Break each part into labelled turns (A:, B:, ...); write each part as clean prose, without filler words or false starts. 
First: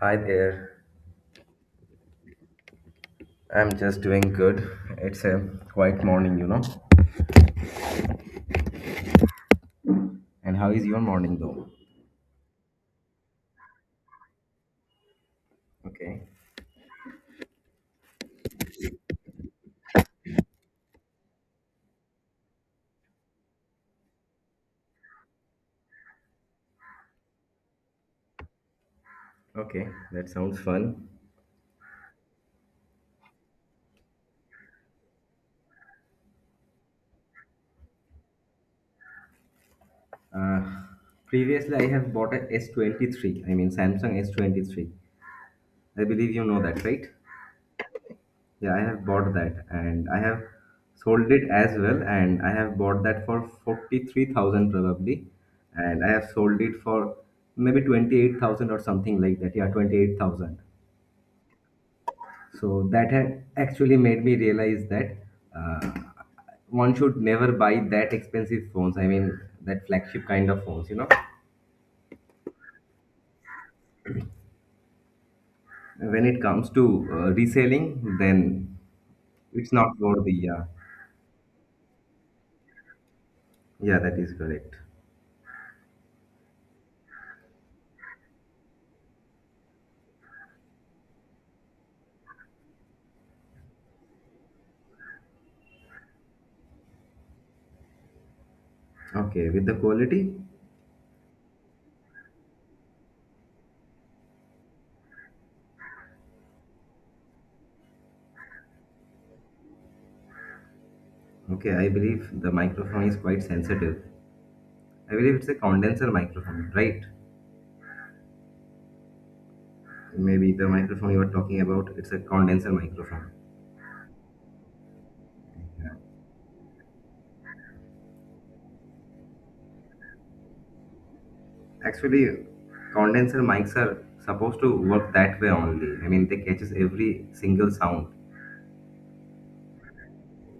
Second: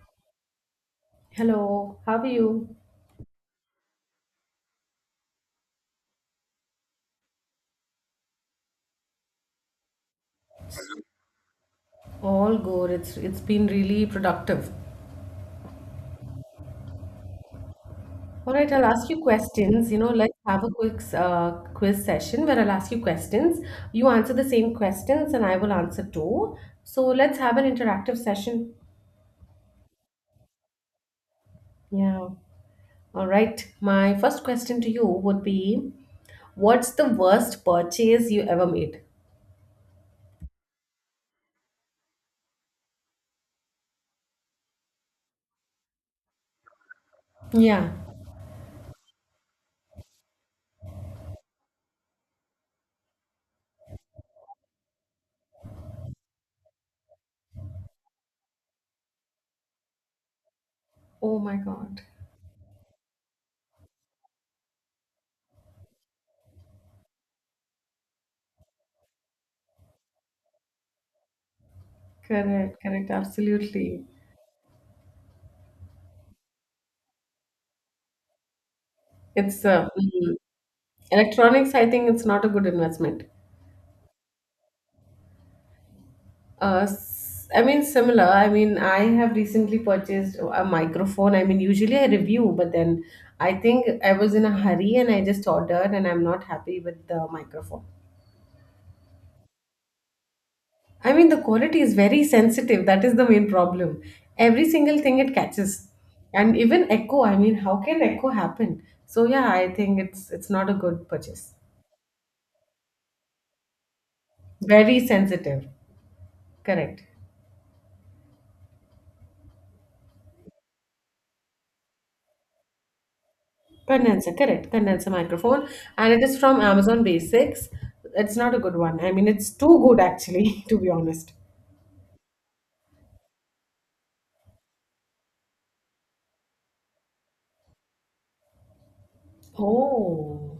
A: Hi there.
B: Hello, how are you?
A: I'm just doing good. It's a quiet morning, you know. And how is your morning though?
B: All good. It's been really productive.
A: Okay.
B: All right, I'll ask you questions. You know, let's have a quick quiz session where I'll ask you questions. You answer the same questions and I will answer too. So let's have an interactive session.
A: Okay, that sounds fun.
B: Yeah. All right. My first question to you would be, what's the worst purchase you ever made?
A: Uh, Previously I have bought a S23. I mean Samsung S23. I believe you know that, right?
B: Yeah.
A: Yeah, I have bought that and I have sold it as well and I have bought that for 43,000 probably, and I have sold it for maybe 28,000 or something like that. Yeah, 28,000.
B: Oh my God.
A: So that had actually made me realize that uh, one should never buy that expensive phones. I mean, that flagship kind of phones, you know.
B: Correct, correct, absolutely.
A: When it comes to reselling, then
B: It's
A: it's not worthy. Yeah,
B: electronics, I think it's not a good investment.
A: yeah, that is correct.
B: Similar. I have recently purchased a microphone. I mean, usually I review, but then I think I was in a hurry and I just ordered, and I'm not happy with the microphone.
A: Okay, with the quality,
B: I mean, the quality is very sensitive. That is the main problem. Every single thing it catches, and even echo. I mean, how can echo happen? So yeah, I think it's not a good purchase.
A: okay, I believe the microphone is quite sensitive.
B: Very
A: I believe it's a
B: sensitive.
A: condenser microphone,
B: Correct.
A: right? Maybe the microphone you are talking about, it's a condenser microphone.
B: Condenser, correct. Condenser microphone,
A: Yeah.
B: and it is from Amazon Basics. It's not a good one. I mean, it's too good actually, to be honest.
A: Actually, condenser mics are supposed to work that way only. I mean, they catches every single sound.
B: Oh,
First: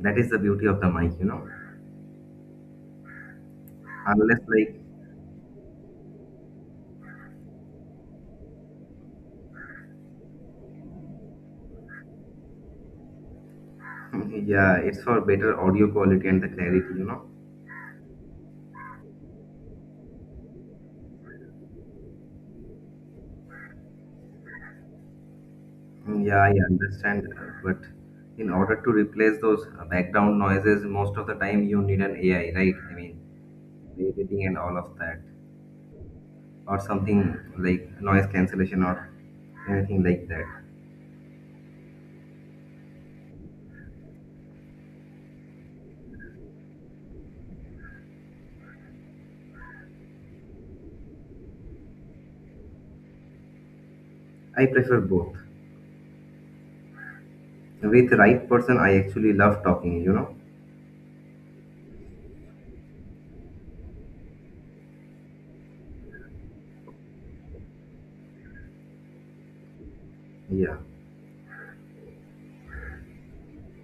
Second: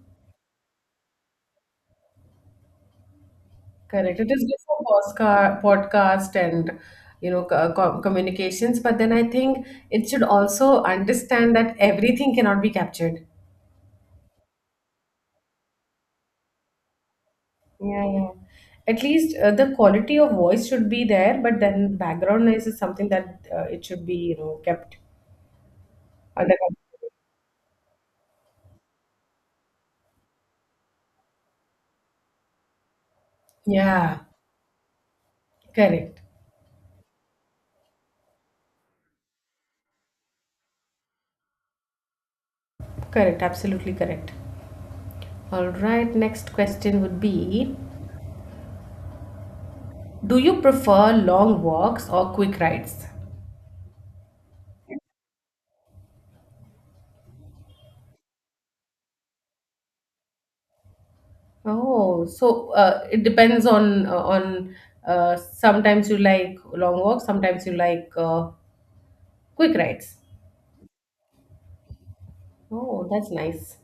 A: That is the beauty of the mic, you know.
B: correct. It
A: Unless
B: is good
A: like,
B: for podcast and you know communications, but then I think it should also understand that everything cannot be captured.
A: yeah, it's for better audio quality and the clarity, you know.
B: Yeah, yeah. At least the quality of voice should be there, but then background noise is something that it should be you know kept
A: Yeah, I
B: under control.
A: understand, but in order to replace those background noises, most of the time you need an AI, right? I mean,
B: Yeah,
A: editing and all of that,
B: correct.
A: or something like noise cancellation or anything like that.
B: Correct, absolutely correct. All right, next question would be, do you prefer long walks or quick rides?
A: I prefer both. With right person, I actually love talking, you know?
B: Oh, so it depends on sometimes you like long walks, sometimes you like quick rides.
A: Yeah,
B: Oh, that's nice.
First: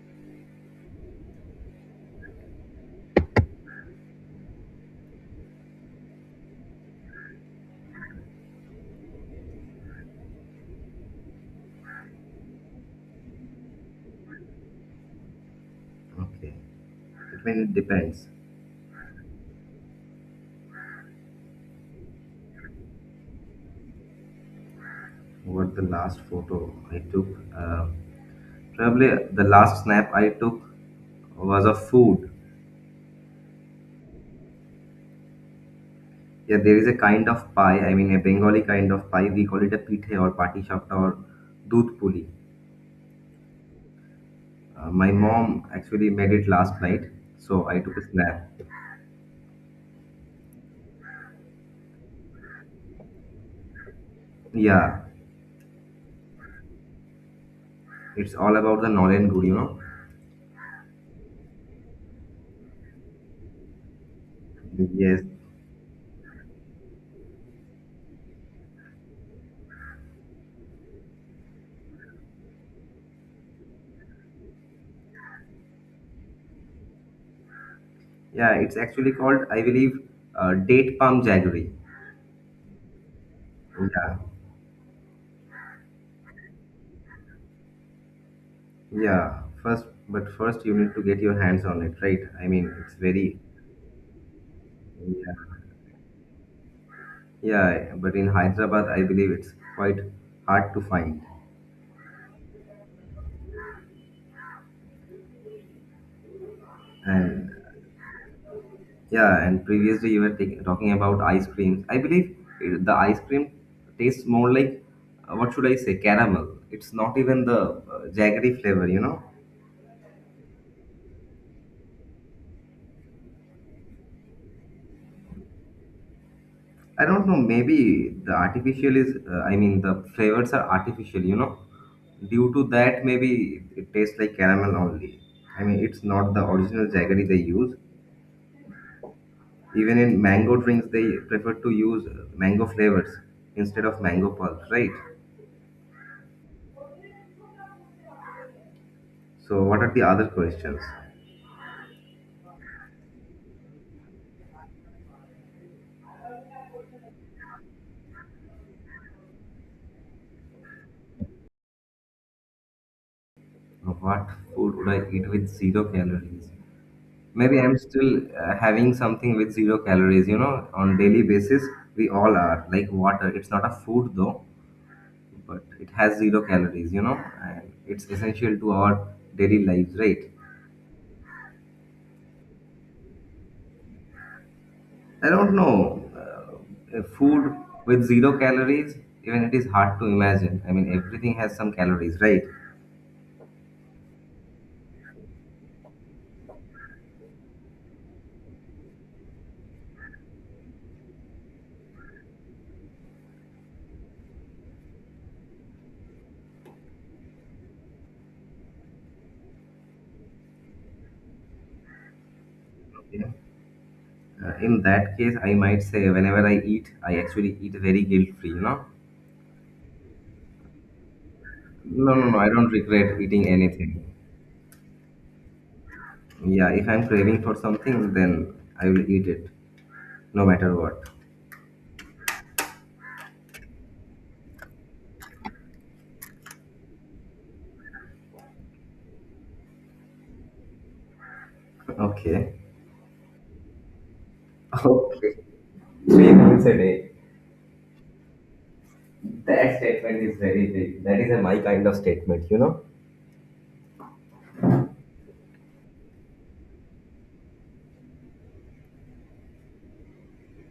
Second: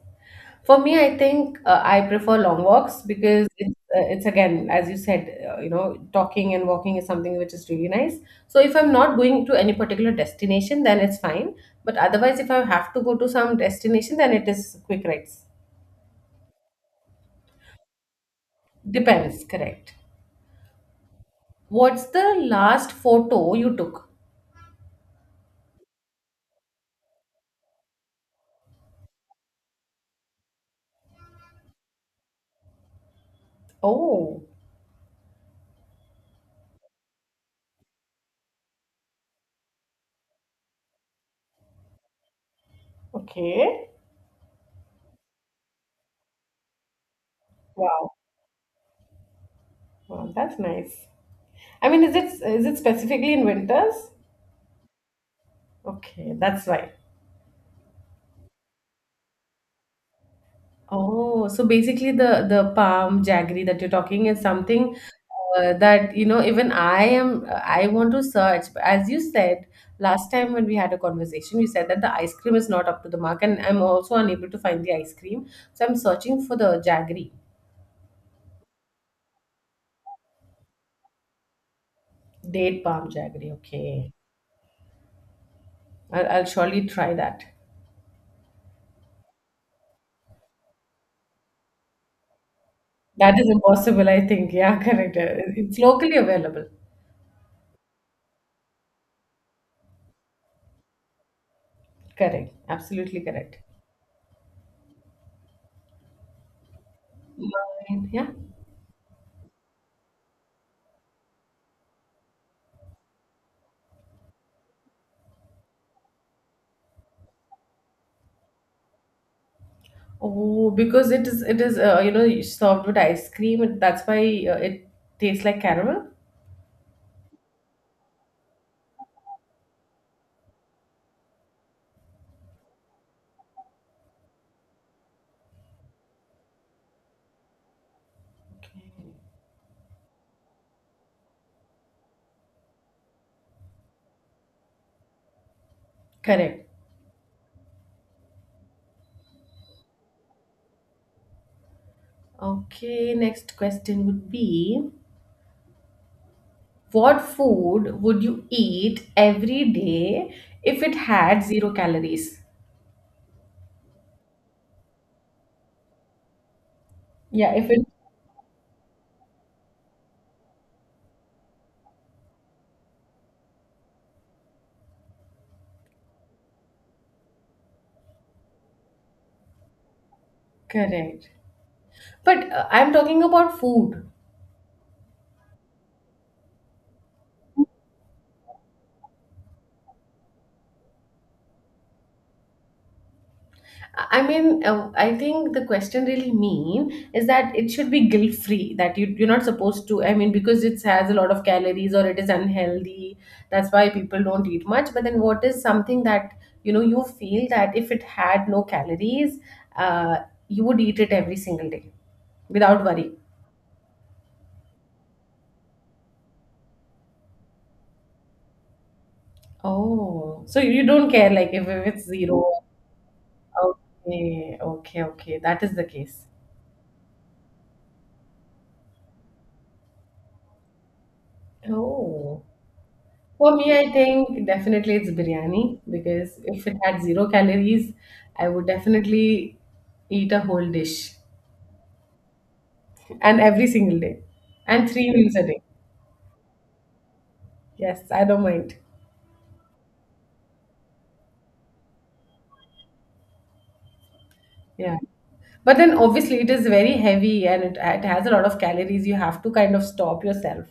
B: For me, I think I prefer long walks because it's again, as you said, you know, talking and walking is something which is really nice. So if I'm not going to any particular destination, then it's fine. But otherwise, if I have to go to some destination, then it is quick rides.
A: okay. It mean it depends.
B: Depends, correct. What's the last photo you took?
A: What the last photo I took. Uh, Probably the last snap I took was of food.
B: Oh,
A: Yeah, there is a kind of pie, I mean a Bengali kind of pie. We call it a pithe or pati chapta or doodh puli.
B: okay.
A: My mom actually made it last night, so I took a
B: Wow.
A: snap.
B: Wow, that's nice. I mean, is it specifically in winters?
A: Yeah,
B: Okay, that's why.
A: it's all about the Nolen good, you know?
B: Oh, so basically the palm jaggery that you're talking is something
A: Yes.
B: that you know even I want to search. But as you said last time when we had a conversation, you said that the ice cream is not up to the mark, and I'm also unable to find the ice cream. So I'm searching for the jaggery,
A: Yeah, it's actually called, I believe, date palm jaggery.
B: date palm jaggery. Okay,
A: Yeah,
B: I'll surely try that.
A: yeah, first, but first you need to get your hands on it, right? I mean, it's
B: That
A: very,
B: is impossible, I think. Yeah, correct.
A: yeah,
B: It's locally available.
A: yeah. But in Hyderabad, I believe it's quite hard to find.
B: Correct. Absolutely correct.
A: And
B: Mine, yeah.
A: yeah, and previously you were talking about ice creams. I believe the ice cream tastes more like, what should I say, caramel. It's not even the jaggery flavor, you know?
B: Oh, because it is you know served with ice cream and that's why it tastes like caramel.
A: I don't know. Maybe the artificial is. I mean, the flavors are artificial. You know, due to that, maybe it tastes like caramel only. I mean, it's not the original jaggery they use.
B: Okay.
A: Even in mango drinks, they prefer to use mango flavors instead of mango pulp, right?
B: Correct.
A: So, what are the other questions?
B: Okay, next question would be, what food would you eat every day if it had zero calories?
A: What food would I eat with zero calories?
B: Yeah,
A: Maybe
B: if
A: I'm
B: it
A: still having something with zero calories. You know, on daily basis, we all are like water. It's not a food though, but it has zero calories, you know, and it's essential to our daily lives, right?
B: correct. But I'm talking about food.
A: I don't know. Food with zero calories, even it is hard to imagine. I mean, everything has some calories, right?
B: I think the question really mean is that it should be guilt free. That you're not supposed to. I mean, because it has a lot of calories or it is unhealthy. That's why people don't eat much. But then, what is something that you know you feel that if it had no calories, uh, you would eat it every single day without worry.
A: You know, in that case, I might say whenever I eat, I actually eat very guilt free, you know.
B: Oh, so you don't care like if it's
A: No, no, no,
B: zero.
A: I don't regret eating anything.
B: Okay, okay, okay. That is the case.
A: Yeah, if I'm craving for something, then I will eat it, no matter what.
B: Oh. For me, I think definitely it's biryani because if it had zero calories, I would definitely eat a whole dish
A: Okay.
B: and every single day and three
A: Okay,
B: meals a day.
A: three meals a day.
B: Yes, I don't mind.
A: That statement is very big. That is a my kind of statement, you know.
B: Yeah. But then obviously it is very heavy and it has a lot of calories. You have to kind of stop yourself.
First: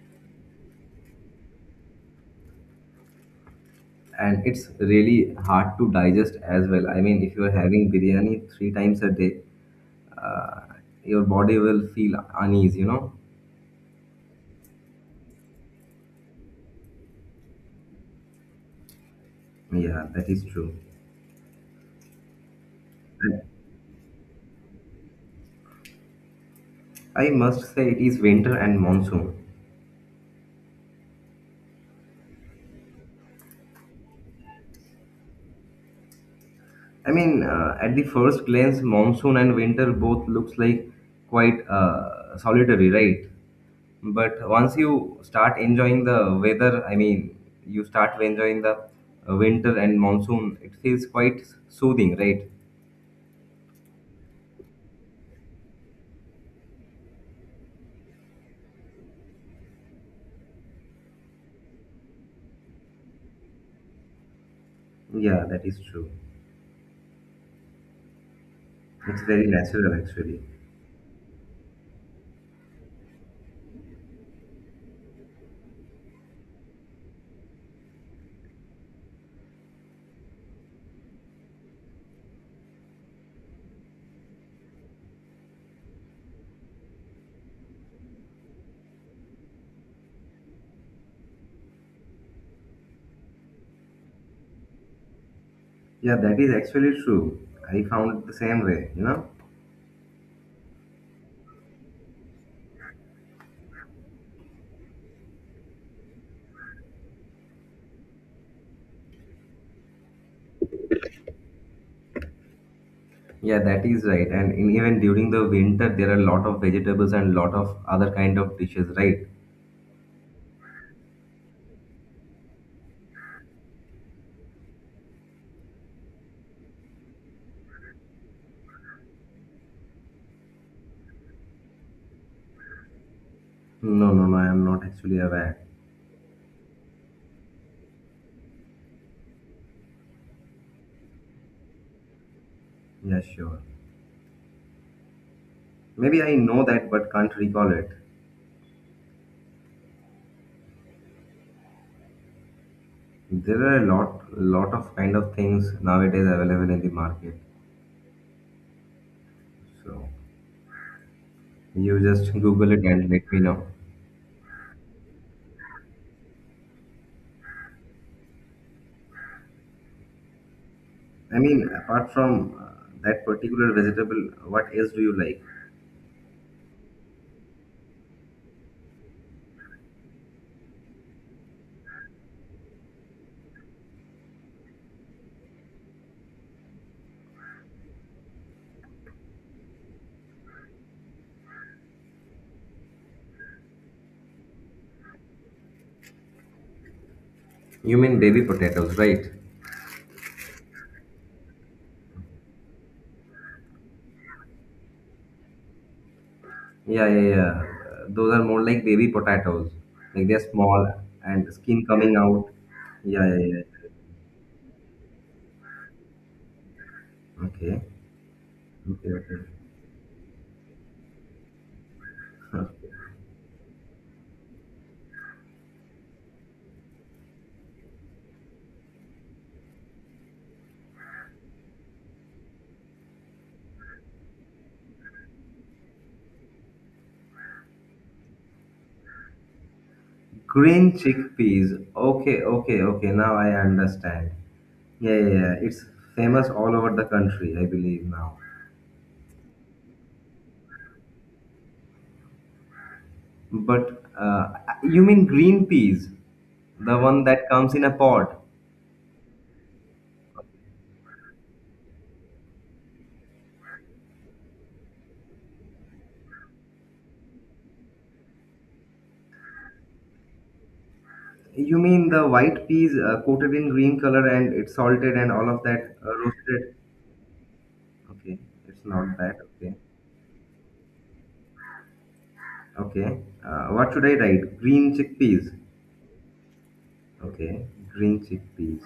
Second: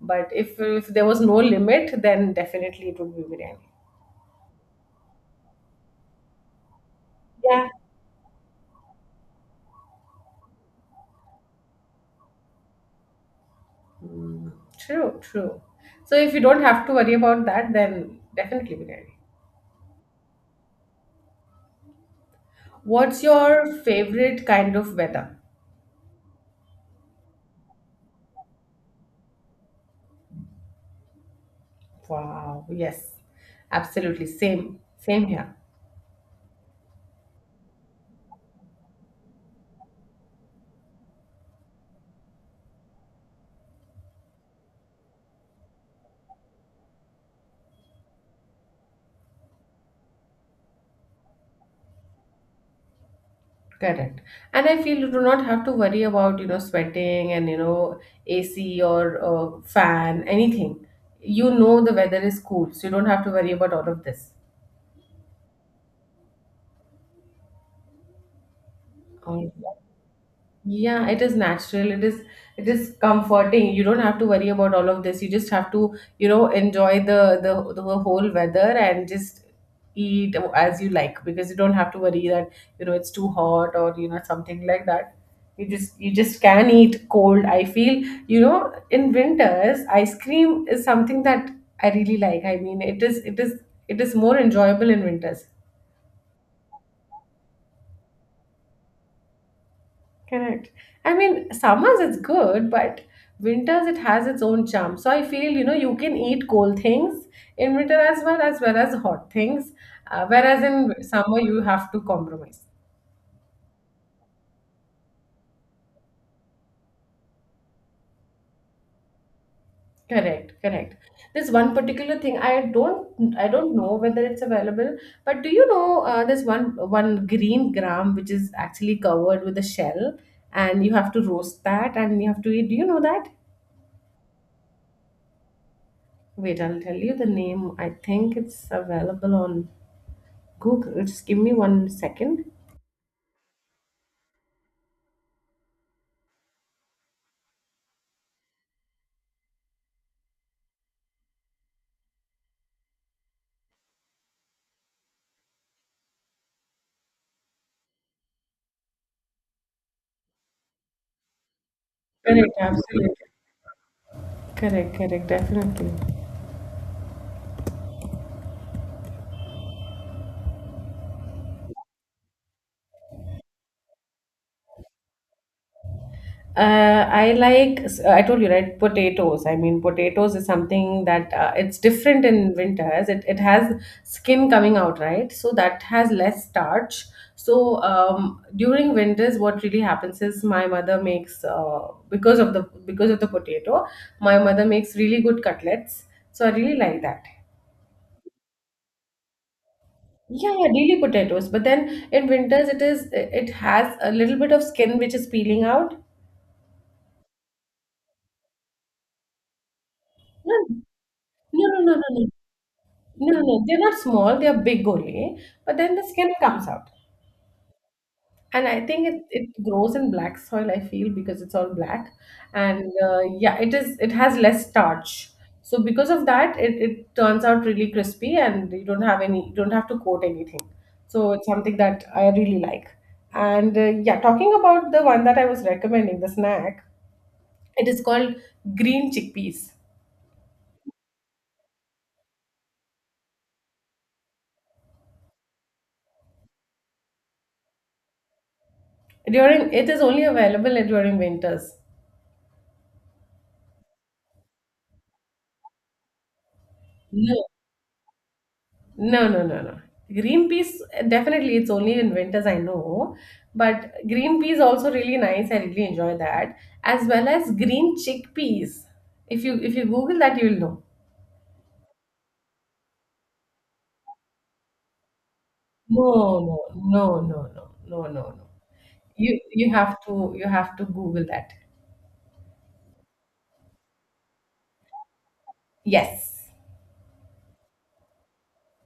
B: But if there was no limit, then definitely it would be biryani.
A: And it's really hard to digest as well. I mean, if you're
B: Yeah,
A: having biryani three times a day, uh, your body will feel uneasy, you know.
B: true, true. So if you don't have to worry about that, then definitely biryani.
A: Yeah, that is true.
B: What's
A: And
B: your favorite kind of weather?
A: I must say, it is winter and monsoon.
B: Wow, yes, absolutely. Same, same here.
A: I mean, at the first glance, monsoon and winter both looks like quite solitary, right? But once you start enjoying the weather, I mean, you start enjoying the winter and monsoon, it feels quite soothing, right?
B: Correct. And I feel you do not have to worry about, you know, sweating and, you know, AC or fan, anything. You know the weather is cool, so you don't have to worry about all of this.
A: Yeah, that is true. It's very
B: All
A: natural, actually.
B: yeah, it is natural. It is comforting. You don't have to worry about all of this. You just have to, you know, enjoy the whole weather and just eat as you like because you don't have to worry that, you know, it's too hot or you know something like that. You just can eat cold. I feel, you know, in winters, ice cream is something that I really like. I mean, it is more enjoyable in winters.
A: Yeah, that is actually true. I found it the same way, you know?
B: Correct. I mean, summers it's good, but winters it has its own charm. So I feel you know you can eat cold things in winter as well as well as hot things, whereas in summer you have to compromise.
A: Yeah, that is right. And in, even during the winter, there are a lot of vegetables and lot of other kind of dishes, right?
B: Correct. Correct. This one particular thing I don't know whether it's available, but do you know this one one green gram which is actually covered with a shell, and you have to roast that and you have to eat. Do you know that?
A: No, no, no, I am not actually aware.
B: Wait, I'll tell you the name. I think it's available on Google, just give me one second.
A: Yeah, sure. Maybe I know that but can't recall it. There are a lot of kind of things nowadays available in the market. So you just
B: Correct,
A: Google it and
B: absolutely.
A: let me know.
B: Correct, correct, definitely.
A: I mean, apart from that particular vegetable, what else do you like?
B: I told you, right? Potatoes. I mean, potatoes is something that it's different in winters. It has skin coming out, right? So that has less starch. So during winters, what really happens is my mother makes because of the potato, my mother makes really good cutlets. So I really like that.
A: You mean baby potatoes, right?
B: Yeah, yeah, daily potatoes. But then in winters, it has a little bit of skin which is peeling out.
A: Yeah, yeah, yeah. Those are more like baby potatoes. Like they're
B: No, no,
A: small and
B: no,
A: skin
B: no, no,
A: coming
B: no,
A: out. Yeah,
B: no.
A: yeah,
B: no, they're
A: yeah.
B: not small. They are big only. But then the skin comes out.
A: Okay.
B: And I think
A: Okay, okay.
B: it grows in black soil, I feel, because it's all black. And yeah, it has less starch. So because of that, it turns out really crispy and you don't have any you don't have to coat anything. So it's something that I really like. And yeah, talking about the one that I was recommending, the snack, it is called green chickpeas.
A: Green chickpeas. Okay, okay, okay. Now I understand. Yeah, yeah, yeah. It's famous all over the country, I believe now.
B: During it is only available during winters.
A: But you mean green peas, the one
B: No.
A: that comes in a pod?
B: No, no, no, no. Green peas, definitely, it's only in winters, I know. But green peas also really nice. I really enjoy that. As well as green chickpeas. If you Google that, you'll know.
A: You mean the white peas coated in green color, and it's salted and all of that
B: No, no,
A: roasted?
B: no, no, no, no, no,
A: Okay,
B: no.
A: it's not that. Okay,
B: You have to Google that.
A: okay. What should I write? Green chickpeas.
B: Yes.
A: Okay, green chickpeas.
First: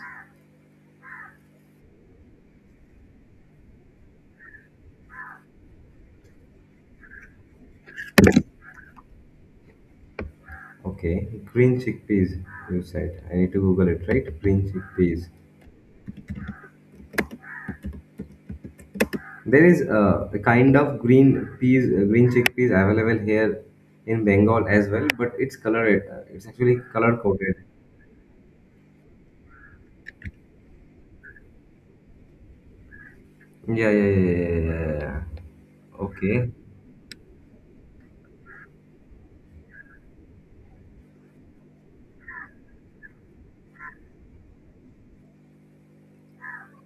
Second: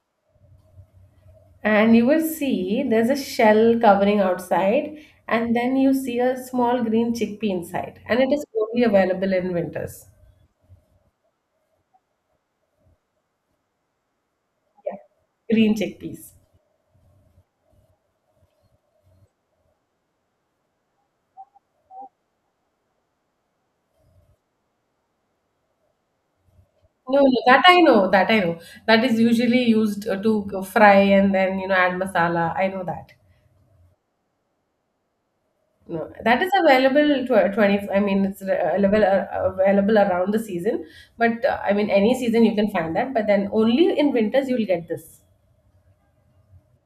B: And you will see there's a shell covering outside, and then you see a small green chickpea inside. And it is only available in winters.
A: Okay, green chickpeas, you said. I need to Google it, right? Green
B: Yeah.
A: chickpeas.
B: Green chickpeas.
A: There is a kind of green peas, green chickpeas available here in Bengal as well, but it's colored. It's actually color
B: No, no,
A: coded.
B: that I know, that I know. That is usually used to fry and then, you know, add masala. I know that.
A: Yeah, yeah, yeah, yeah, yeah, yeah, yeah.
B: No, that is
A: Okay,
B: available tw 20, I mean, it's available around the season. But I mean, any season you can find that. But then only in winters you'll get this.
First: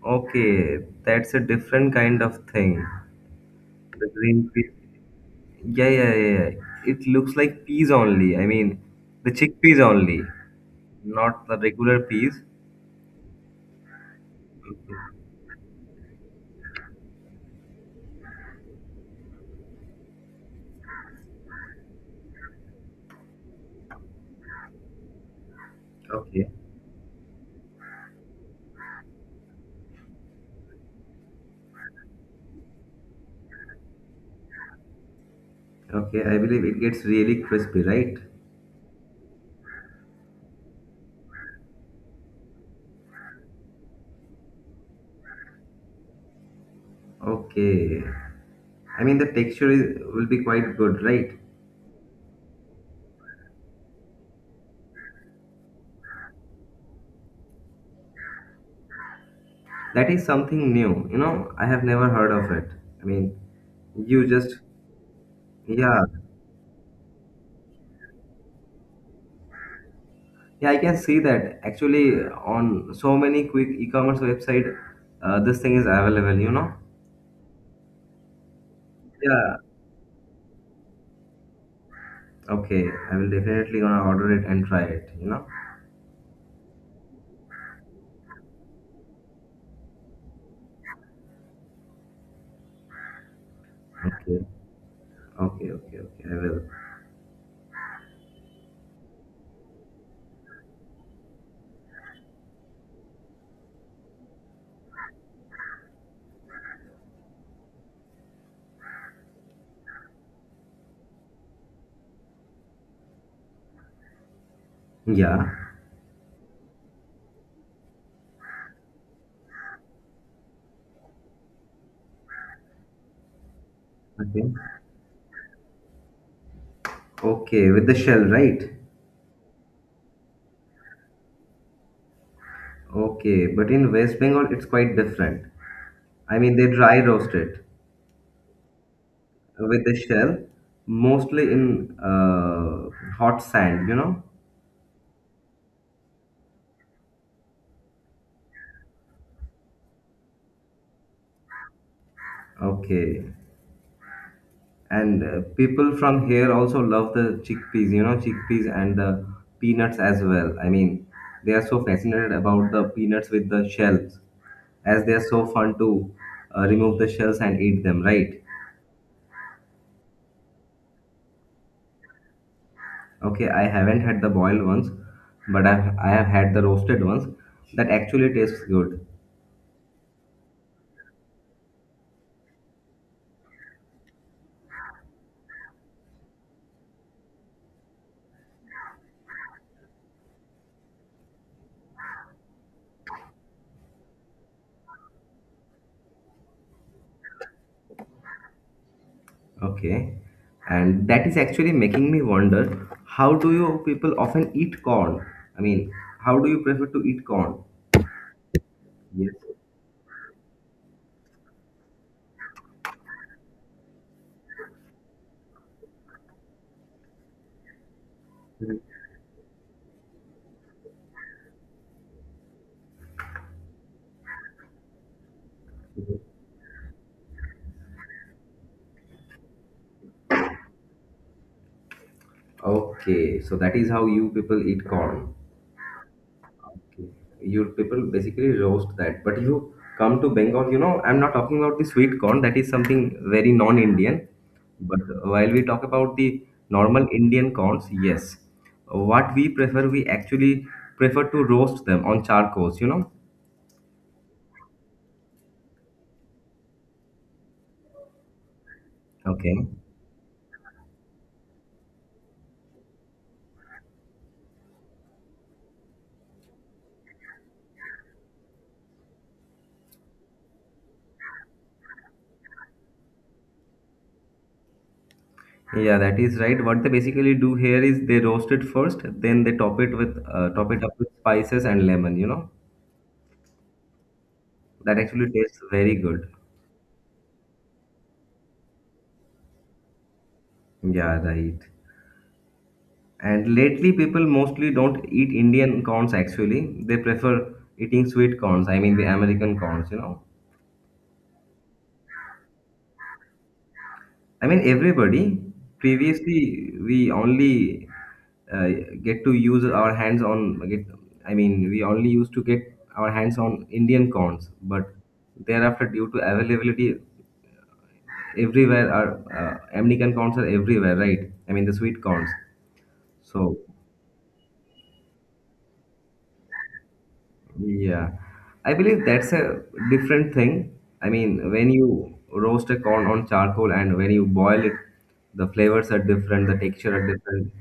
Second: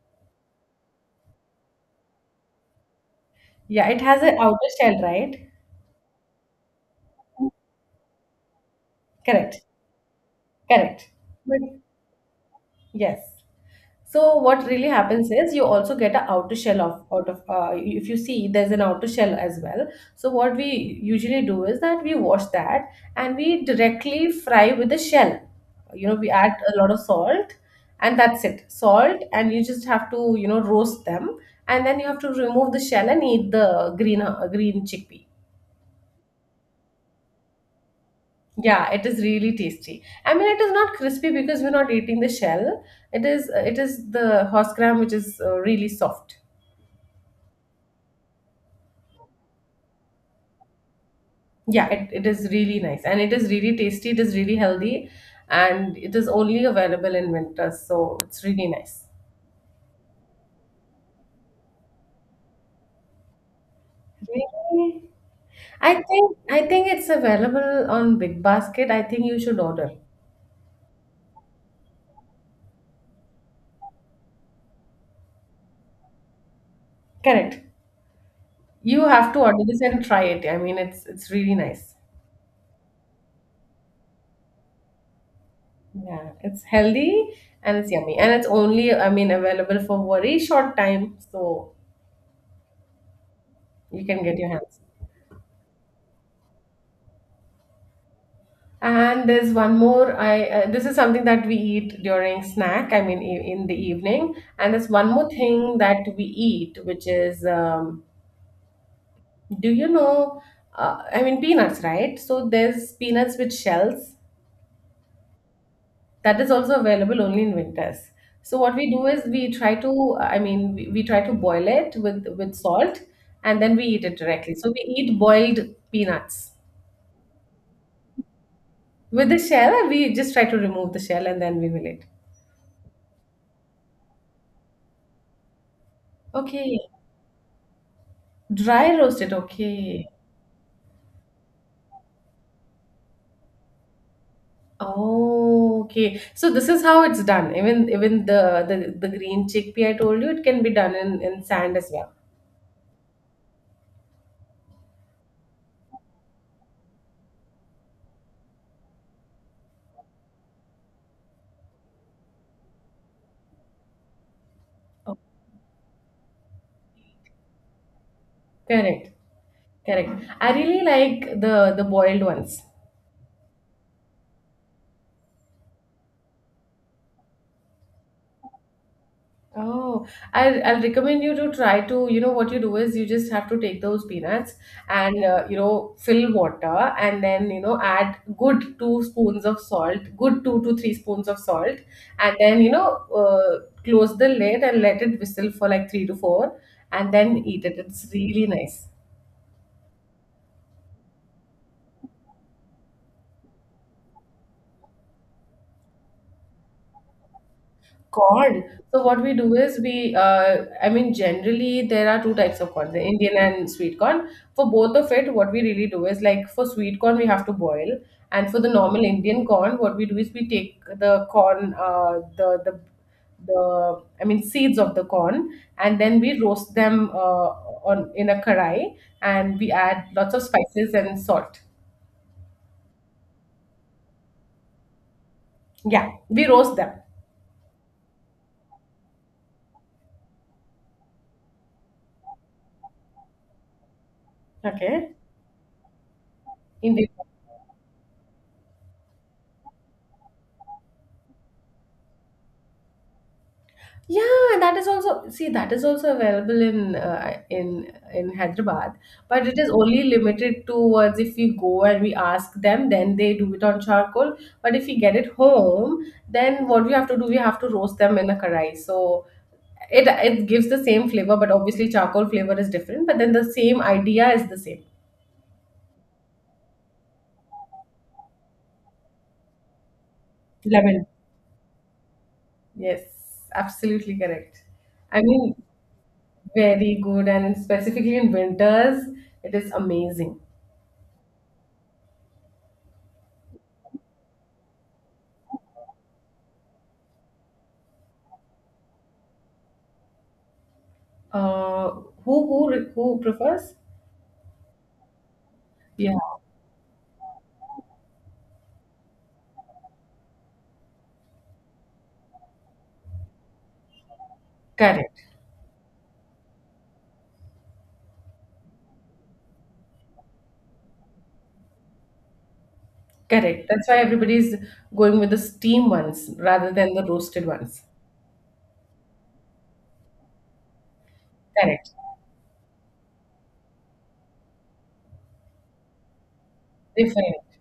A: okay, that's a different kind of thing.
B: Yeah, it
A: The
B: has an
A: green
B: outer
A: peas.
B: shell, right?
A: Yeah, yeah, yeah, yeah. It looks like peas only. I mean, the
B: Correct,
A: chickpeas only,
B: correct.
A: not the
B: But
A: regular peas.
B: yes. So what really happens is you also get an outer shell of out of if you see there's an outer shell as well. So what we usually do is that we wash that and we directly fry with the shell. You know, we
A: Okay.
B: add a lot of salt and that's it. Salt and you just have to you know roast them and then you have to remove the shell and eat the green green chickpea.
A: Okay, I believe it gets really crispy, right?
B: Yeah, it is really tasty. I mean, it is not crispy because we're not eating the shell. It is the horse gram which is really soft.
A: Okay. I mean, the texture is, will be quite good, right?
B: Yeah, it is really nice and it is really tasty. It is really healthy and it is only available in winters. So it's really nice.
A: That is something new. You know, I have never heard of it. I mean, you just,
B: Really?
A: yeah.
B: I think it's available on Big Basket. I think you should order.
A: Yeah, I can see that. Actually, on so many quick e-commerce website, this thing is available, you know?
B: Correct. You have to
A: Yeah.
B: order this and try it. I mean, it's really nice.
A: Okay, I will definitely gonna order it and try it, you know?
B: Yeah, it's healthy and it's yummy and it's only I mean available for very short time. So you can get
A: Okay.
B: your hands.
A: Okay, okay, okay. I will.
B: And there's one more. I This is something that we eat during snack. I mean, in the evening. And there's one more thing that we eat, which is, do you know? I mean, peanuts, right? So there's peanuts with shells.
A: Yeah.
B: That is also available only in winters. So what we do is we try to, we try to boil it with salt, and then we eat it
A: Okay.
B: directly. So we eat boiled peanuts
A: Okay, with the shell, right?
B: with the shell, and we just try to remove the shell, and then we will eat.
A: Okay, but in West Bengal it's quite different. I mean, they
B: Okay.
A: dry roast it
B: Dry roasted,
A: with the
B: okay.
A: shell, mostly in hot sand, you know.
B: Oh, okay. So this is how it's done. Even the green chickpea I told you, it can be done in sand as well.
A: Okay, and people from here also love the chickpeas, you know, chickpeas and the peanuts as well. I mean, they are so fascinated about the peanuts with the shells, as they
B: Oh,
A: are so fun to remove the shells and eat them, right?
B: correct. Correct. I really like the boiled ones.
A: Okay, I haven't had the boiled ones, but I have had the roasted ones that actually tastes good.
B: Oh, I'll recommend you to try to. What you do is you just have to take those peanuts and, fill water and then add good two spoons of salt, good two to three spoons of salt, and then close the lid and let it whistle for like three to four and then eat it. It's really nice.
A: Okay, and that is actually making me wonder, how do you people often eat corn? I mean, how do you prefer to eat corn?
B: Corn. So what
A: Yes.
B: we do is generally there are two types of corn, the Indian and sweet corn. For both of it, what we really do is like for sweet corn we have to boil, and for the normal Indian corn, what we do is we take the corn, the seeds of the corn, and then we roast them on in a karai, and we add lots of spices and salt.
A: Okay, so that is how you people eat corn.
B: Yeah, we roast them.
A: You people basically roast that. But you come to Bengal, you know, I'm not talking about the sweet corn, that is something very non Indian. But
B: Okay.
A: while we talk about the
B: Indian.
A: normal Indian corns, yes. What we prefer, we actually prefer to roast them on charcoals, you know.
B: Yeah, that is also see that is also available in in in Hyderabad, but it
A: Okay.
B: is only limited towards if we go and we ask them, then they do it on charcoal. But if we get it home, then what we have to do, we have to roast them in a karai. So it gives the same flavor, but obviously charcoal flavor is different. But then the same idea is the same.
A: Yeah, that is right. What they basically do here is they roast it first, then they top it up
B: Lemon.
A: with spices and lemon, you know.
B: Yes, absolutely correct.
A: That
B: I
A: actually
B: mean,
A: tastes very good.
B: very good, and specifically in winters, it is amazing.
A: Yeah, right. And lately, people mostly don't eat Indian corns actually. They prefer eating sweet corns. I mean, the American corns, you know.
B: Uh, who who who prefers?
A: I mean, everybody.
B: Yeah,
A: Previously, we only uh, get to use our hands on, get, I mean, we only used to get our hands on Indian corns. But
B: correct,
A: thereafter, due to availability everywhere, are American corns are everywhere, right? I mean, the sweet corns. So,
B: correct. That's why everybody is going with the steam ones rather than the roasted ones.
A: yeah, I believe that's a different thing. I mean, when
B: Correct,
A: you roast a corn on charcoal and when you boil it, the flavors are different, the texture are
B: different,
A: different.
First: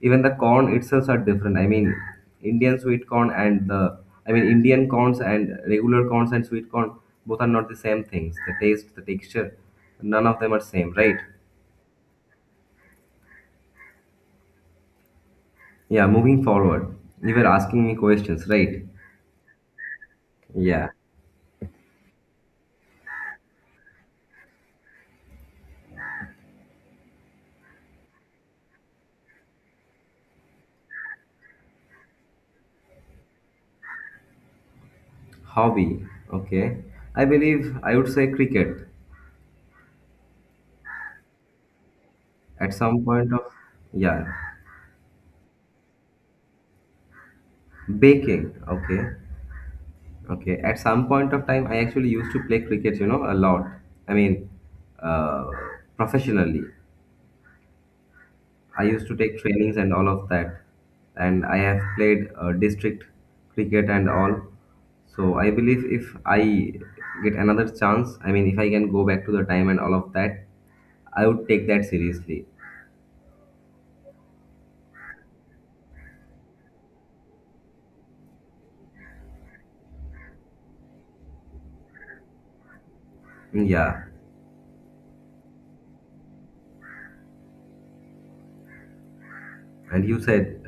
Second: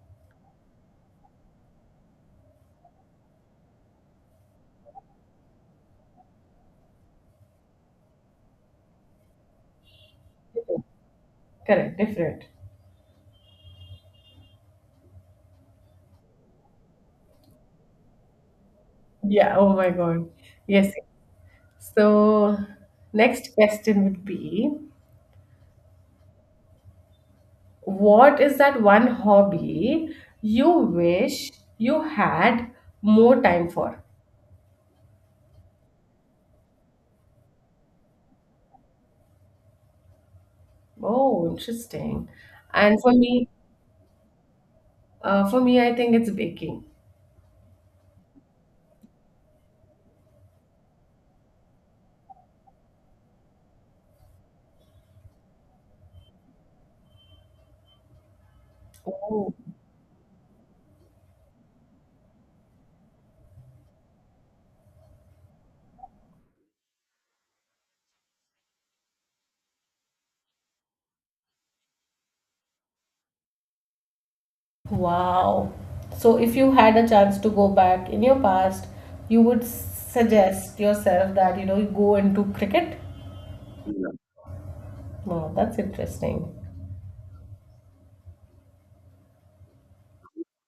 A: Even the corn itself are different. I mean, Indian sweet corn and the, I mean, Indian corns and regular corns and sweet corn, both are not the same things. The taste, the texture, none of them are
B: different.
A: same, right?
B: Correct, different.
A: Yeah, moving forward, you were asking me questions, right?
B: Yeah. Oh my God.
A: Yeah,
B: Yes. So next question would be, what is that one hobby you wish you had more time for?
A: hobby. Okay, I believe I would say cricket.
B: Oh, interesting.
A: At
B: And
A: some
B: for
A: point of
B: me,
A: yeah,
B: I think it's baking.
A: baking. Okay, okay. At some point of time, I actually used to play cricket. You know, a lot. I mean, uh, professionally. I used to take
B: Oh.
A: trainings and all of that, and I have played district cricket and all. So I believe if I get another chance, I mean, if I can go back to the time and all of that, I would take that seriously.
B: Wow. So, if you had a chance to go back in your past, you would suggest yourself that you know you go into cricket?
A: Yeah,
B: Wow, that's interesting.
A: and you said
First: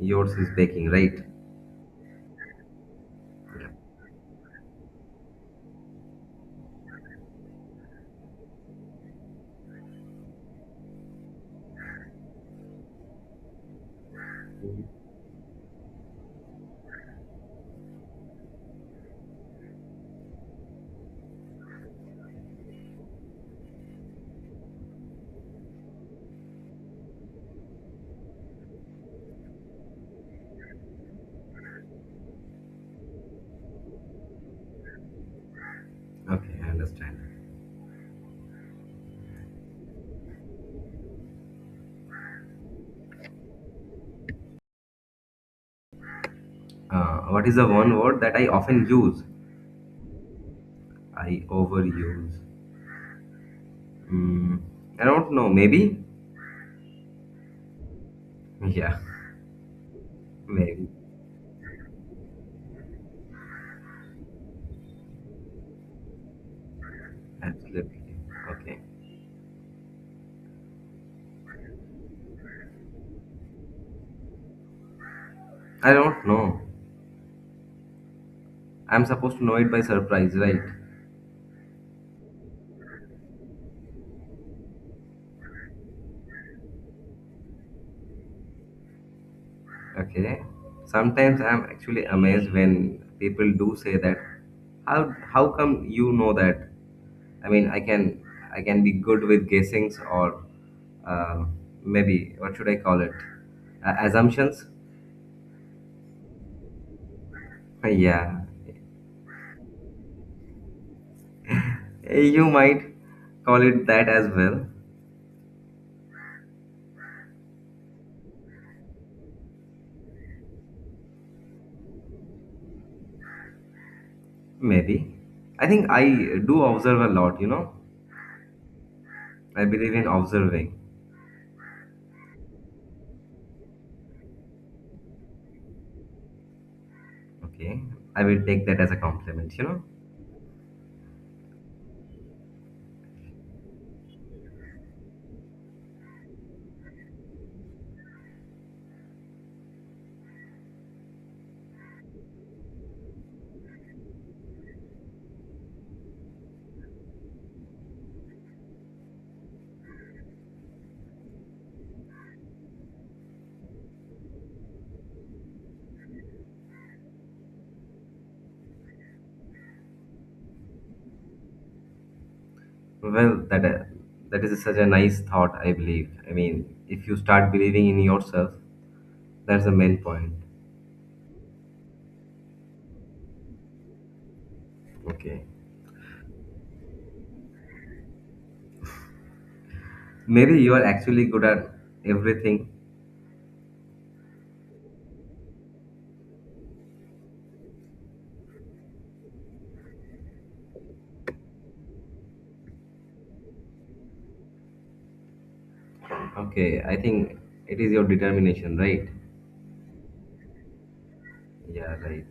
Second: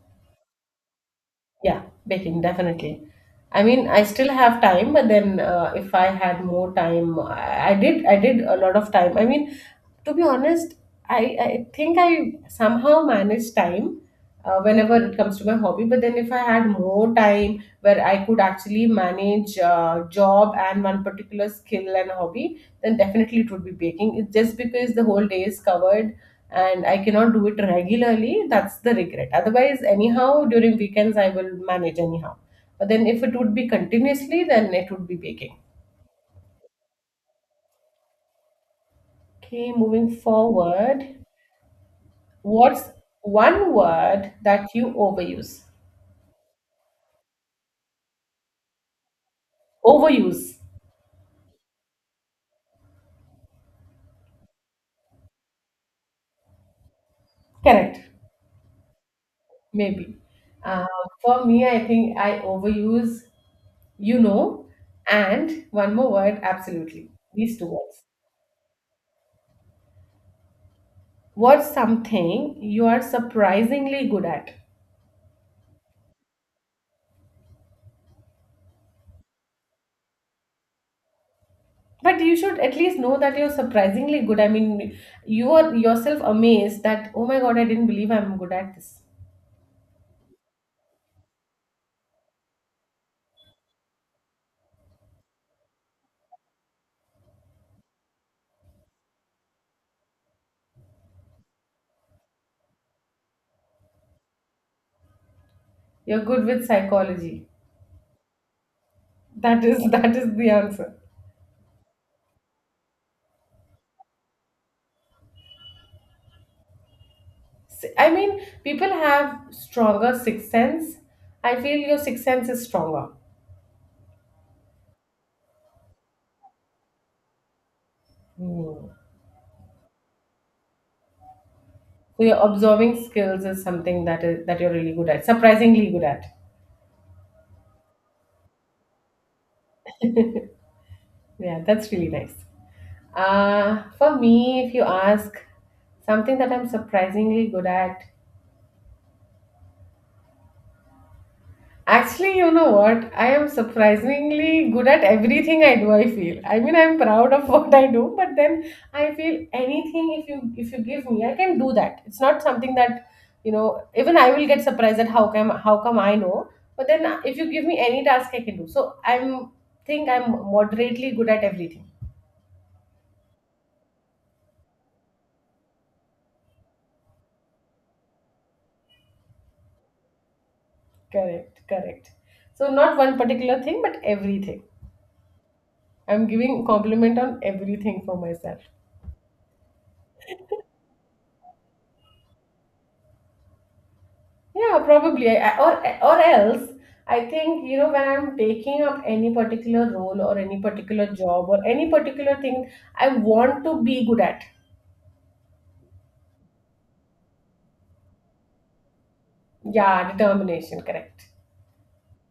A: yours is baking, right?
B: Yeah, baking, definitely. I mean, I still have time, but then if I had more time, I did a lot of time. I mean, to be honest, I think I somehow manage time whenever it comes to my hobby. But then if I had more time where I could actually manage job and one particular skill and hobby, then definitely it would be baking. It's just because the whole day is covered and I cannot do it regularly, that's the regret. Otherwise, anyhow, during weekends, I will manage anyhow. But then, if it would be continuously, then it would be baking.
A: Okay, I understand.
B: Okay, moving forward, what's one word that you overuse?
A: What is the one word that I often use?
B: Overuse,
A: I overuse. Mm, I don't know. Maybe?
B: correct,
A: Yeah,
B: maybe. Uh,
A: maybe.
B: for me, I think I overuse, you know, and one more word, absolutely. These two
A: Absolutely.
B: words.
A: Okay.
B: What's something you are surprisingly good at?
A: I don't know. I'm supposed to know it by surprise, right?
B: But you should at least know that you're surprisingly good. I mean, you are yourself amazed that, oh my God, I didn't believe I'm good at this.
A: Okay. Sometimes I'm actually amazed when people do say that. How come you know that? I mean, I can be good with guessings or uh, maybe what should I call it? Assumptions.
B: You're good with psychology.
A: Yeah.
B: That is that is the answer.
A: You might call it that as well,
B: I mean, people have stronger sixth sense. I feel your sixth sense is stronger.
A: maybe. I think I do observe a lot, you know.
B: Hmm.
A: I believe in observing.
B: So your observing skills is something that you're really good at, surprisingly good at.
A: Okay, I will take that as a compliment, you know.
B: Yeah, that's really nice. For me, if you ask something that I'm surprisingly good at, actually, you know what? I am surprisingly good at everything I do, I feel. I mean, I'm proud of what I do, but then I feel anything if you give me, I can do that. It's not something that, you know, even I will get surprised at how come I know, but then if you give me any task I can do. So I'm think I'm moderately good at everything.
A: Well, that that is such a nice thought, I believe. I mean, if you start believing in yourself, that's the main point.
B: Correct, correct. So not one particular thing, but everything.
A: Okay,
B: I'm giving compliment on everything for myself.
A: maybe you are actually good at everything.
B: Yeah, probably. Or else, I think, you know, when I'm taking up any particular role or any particular job or any particular thing I want to be good at.
A: Okay, I think it is your determination, right?
B: Yeah, determination, correct.
A: Yeah, right.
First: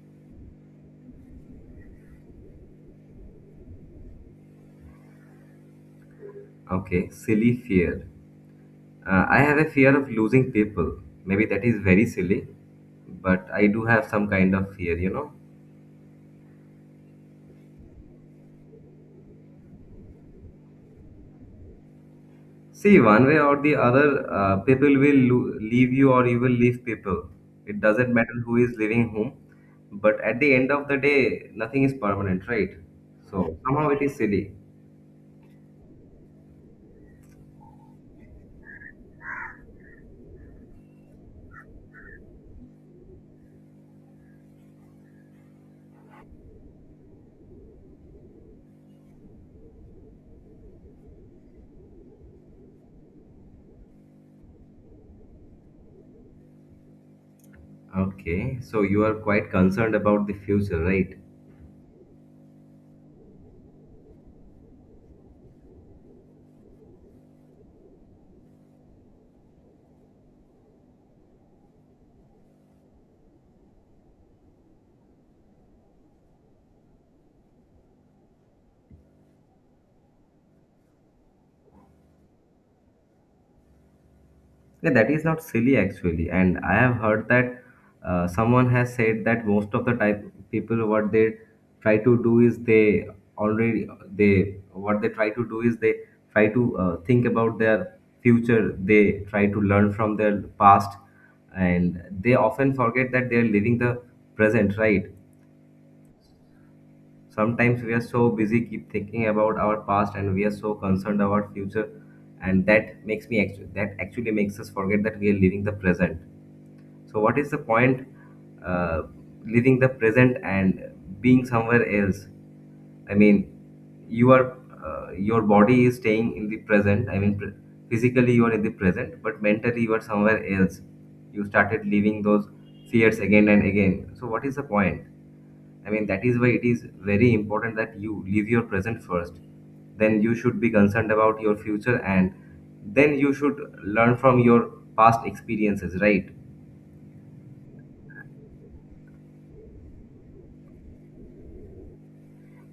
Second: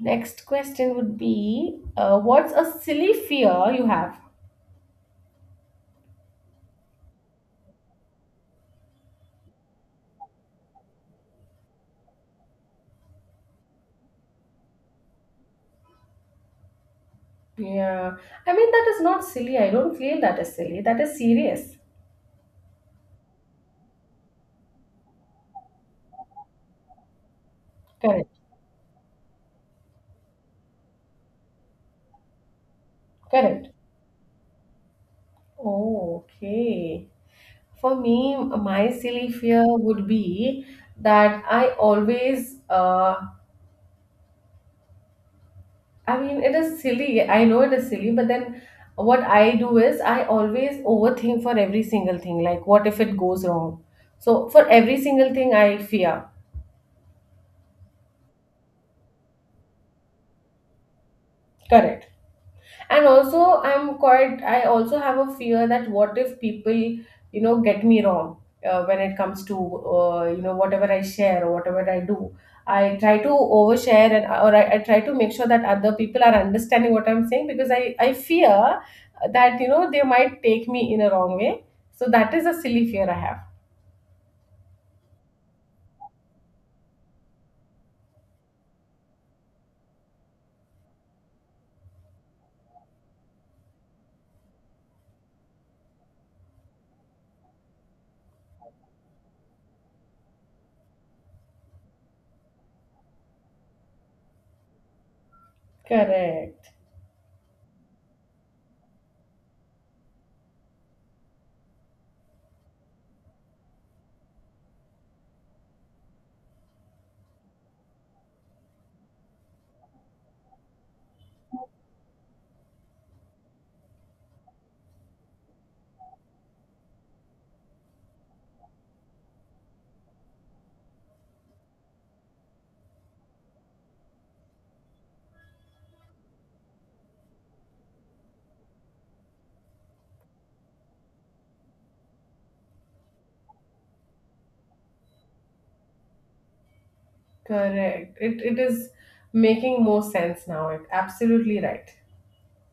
B: Next question would be, what's a silly fear you have?
A: Okay, silly fear. I have a fear of losing people. Maybe that is very silly, but I do have some kind of fear, you know.
B: Yeah, I mean, that is not silly. I don't feel that is silly. That is serious.
A: See, one way or the other, people will leave you or you will leave people. It doesn't
B: Correct,
A: matter who is leaving whom, but at the end of the day, nothing is permanent, right? So
B: correct.
A: somehow it is silly.
B: Oh, okay. For me, my silly fear would be that I always I mean, it is silly. I know it is silly, but then what I do is I always overthink for every single thing. Like, what if it goes wrong? So, for every single thing, I fear.
A: Okay, so you are quite concerned about the future, right?
B: Correct. And also I also have a fear that what if people get me wrong when it comes to whatever I share or whatever I do. I try to overshare and or I try to make sure that other people are understanding what I'm saying because I fear that they might take me in a wrong way, so that is a silly fear I have.
A: Yeah, that is not silly actually. And I have heard that someone has said that most of the time people what they try to do is they already they what they try to do is they try to think about their future. They try to learn from their past, and they often forget that they are living the present. Right?
B: Correct.
A: Sometimes we are so busy keep thinking about our past, and we are so concerned about future, and that actually makes us forget that we are living the present, so, what is the point uh, living the present and being somewhere else? I mean, you are your body is staying in the present. I mean, physically you are in the present, but mentally you are somewhere else. You started living those fears again and again. So, what is the point? I mean, that is why it is very important that you live your present first. Then you should be concerned about your future and then you should learn from your past experiences, right?
B: Correct. It is making more sense now. Absolutely right.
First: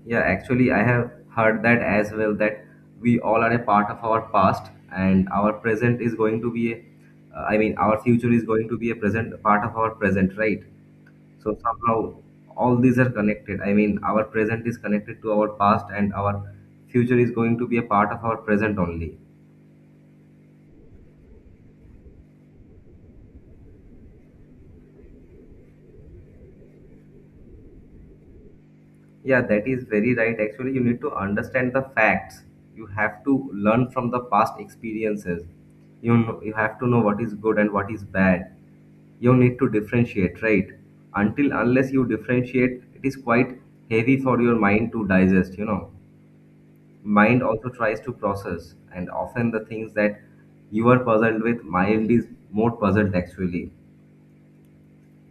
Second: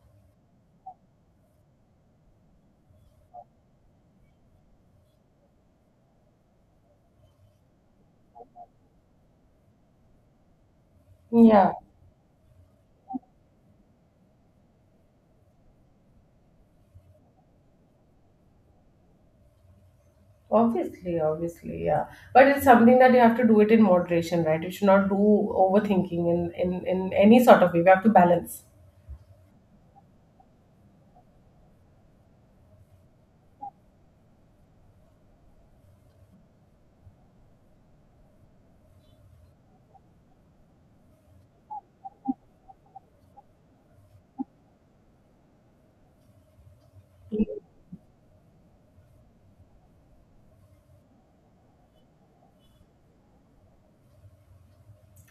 A: Yeah, actually, I have heard that as well that we all are a part of our past, and our present is going to be our future is going to be a present part of our present, right? So
B: Yeah.
A: somehow all these are connected. I mean, our present is connected to our past, and our future is going to be a part of our present only.
B: Obviously, obviously, yeah. But it's something that you have to do it in moderation, right? You should not do overthinking in any sort of way. We have to balance.
A: Yeah, that is very right. Actually, you need to understand the facts. You have to learn from the past experiences. You know, you have to know what is good and what is bad, you need to differentiate, right? Until unless you differentiate, it is quite heavy for your mind to digest, you know, mind also tries to process and often the things that you are puzzled with, mind is more puzzled actually.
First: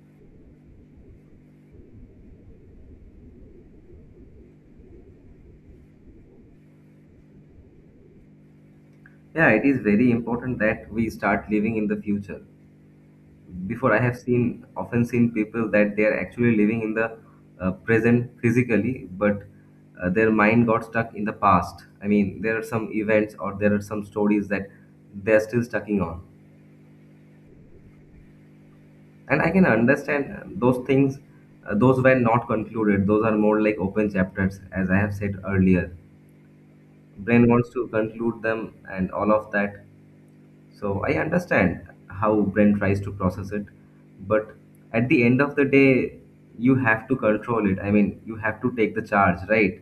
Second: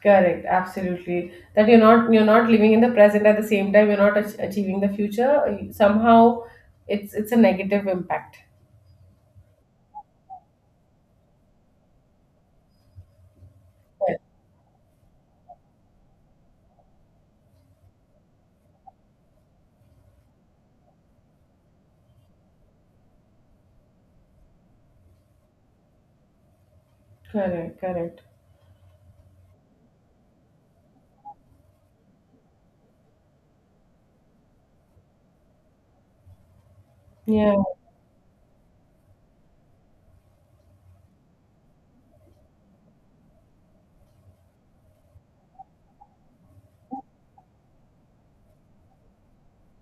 B: Correct, absolutely. That you're not living in the present, at the same time you're not achieving the future. Somehow, it's a negative impact.
A: Yeah, it is very important that we start living in the future. Before I have
B: Correct,
A: seen, often seen people that they are actually living in the present physically but their mind got stuck in the past. I mean, there are some events or there are some stories that they're still stucking on.
B: correct, correct.
A: And I can understand those things, those were not concluded, those are more like open chapters as I have said earlier. Brain
B: Yeah.
A: wants to conclude them and all of that. So I understand how brain tries to process it, but at the end of the day, you have to control it. I mean, you have to take the charge, right?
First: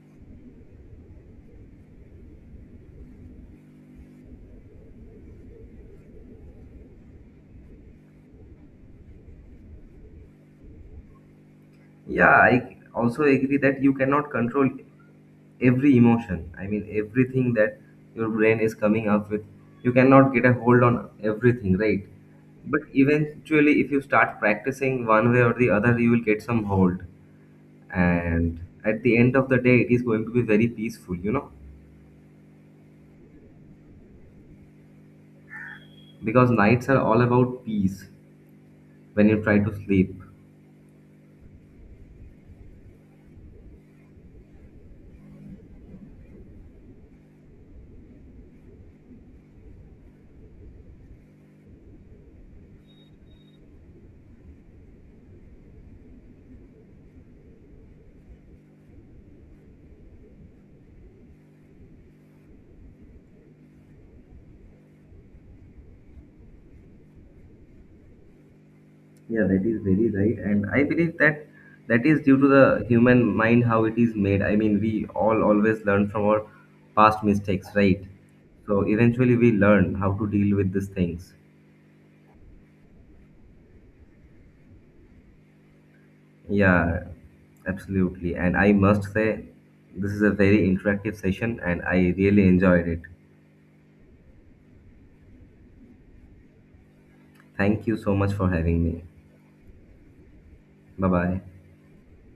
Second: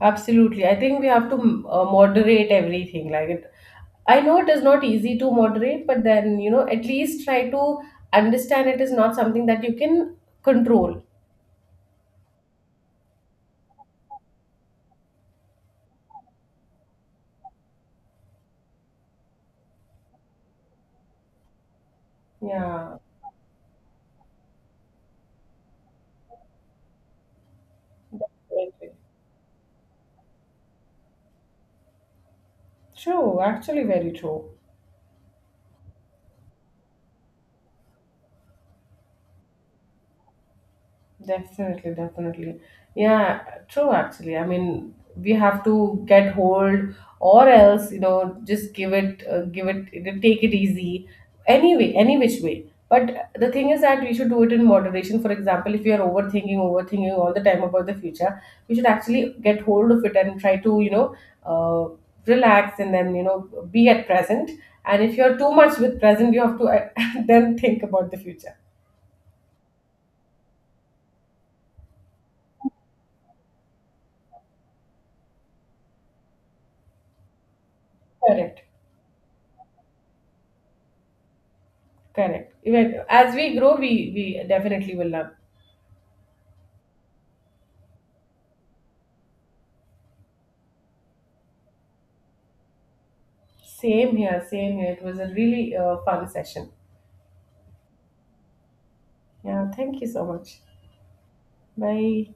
B: Absolutely. I think we have to moderate everything. Like it, I know it is not easy to moderate, but then, you know, at least try to understand it is not something that you can control.
A: Yeah, I also agree that you cannot control every emotion. I mean, everything that your brain is coming up with, you cannot get a hold on everything, right? But
B: Yeah.
A: eventually, if you start practicing one way or the other, you will get some hold.
B: That's
A: And
B: very true.
A: at the end of the day, it is going to be very peaceful, you know?
B: True, actually very true.
A: Because nights are all about peace when you try to sleep.
B: Definitely, definitely. Yeah, true actually. I mean, we have to get hold or else, you know, just give it give it, take it easy anyway, any which way. But the thing is that we should do it in moderation. For example, if we are overthinking, overthinking all the time about the future, we should actually get hold of it and try to, uh, relax and then be at present. And if you're too much with present, you have to then think about the future.
A: Yeah, that is very right, and I believe that that is due to the human mind how it is made. I mean, we all always learn from our past mistakes, right?
B: Correct.
A: So eventually we learn how to deal with these things.
B: Correct. Even as we grow, we definitely will learn.
A: Yeah, absolutely. And I must say this is a very interactive session and I really enjoyed it.
B: Same here, same here. It was a really fun session.
A: Thank you so much for having me.
B: Yeah, thank you so much.
A: Bye bye.
B: Bye.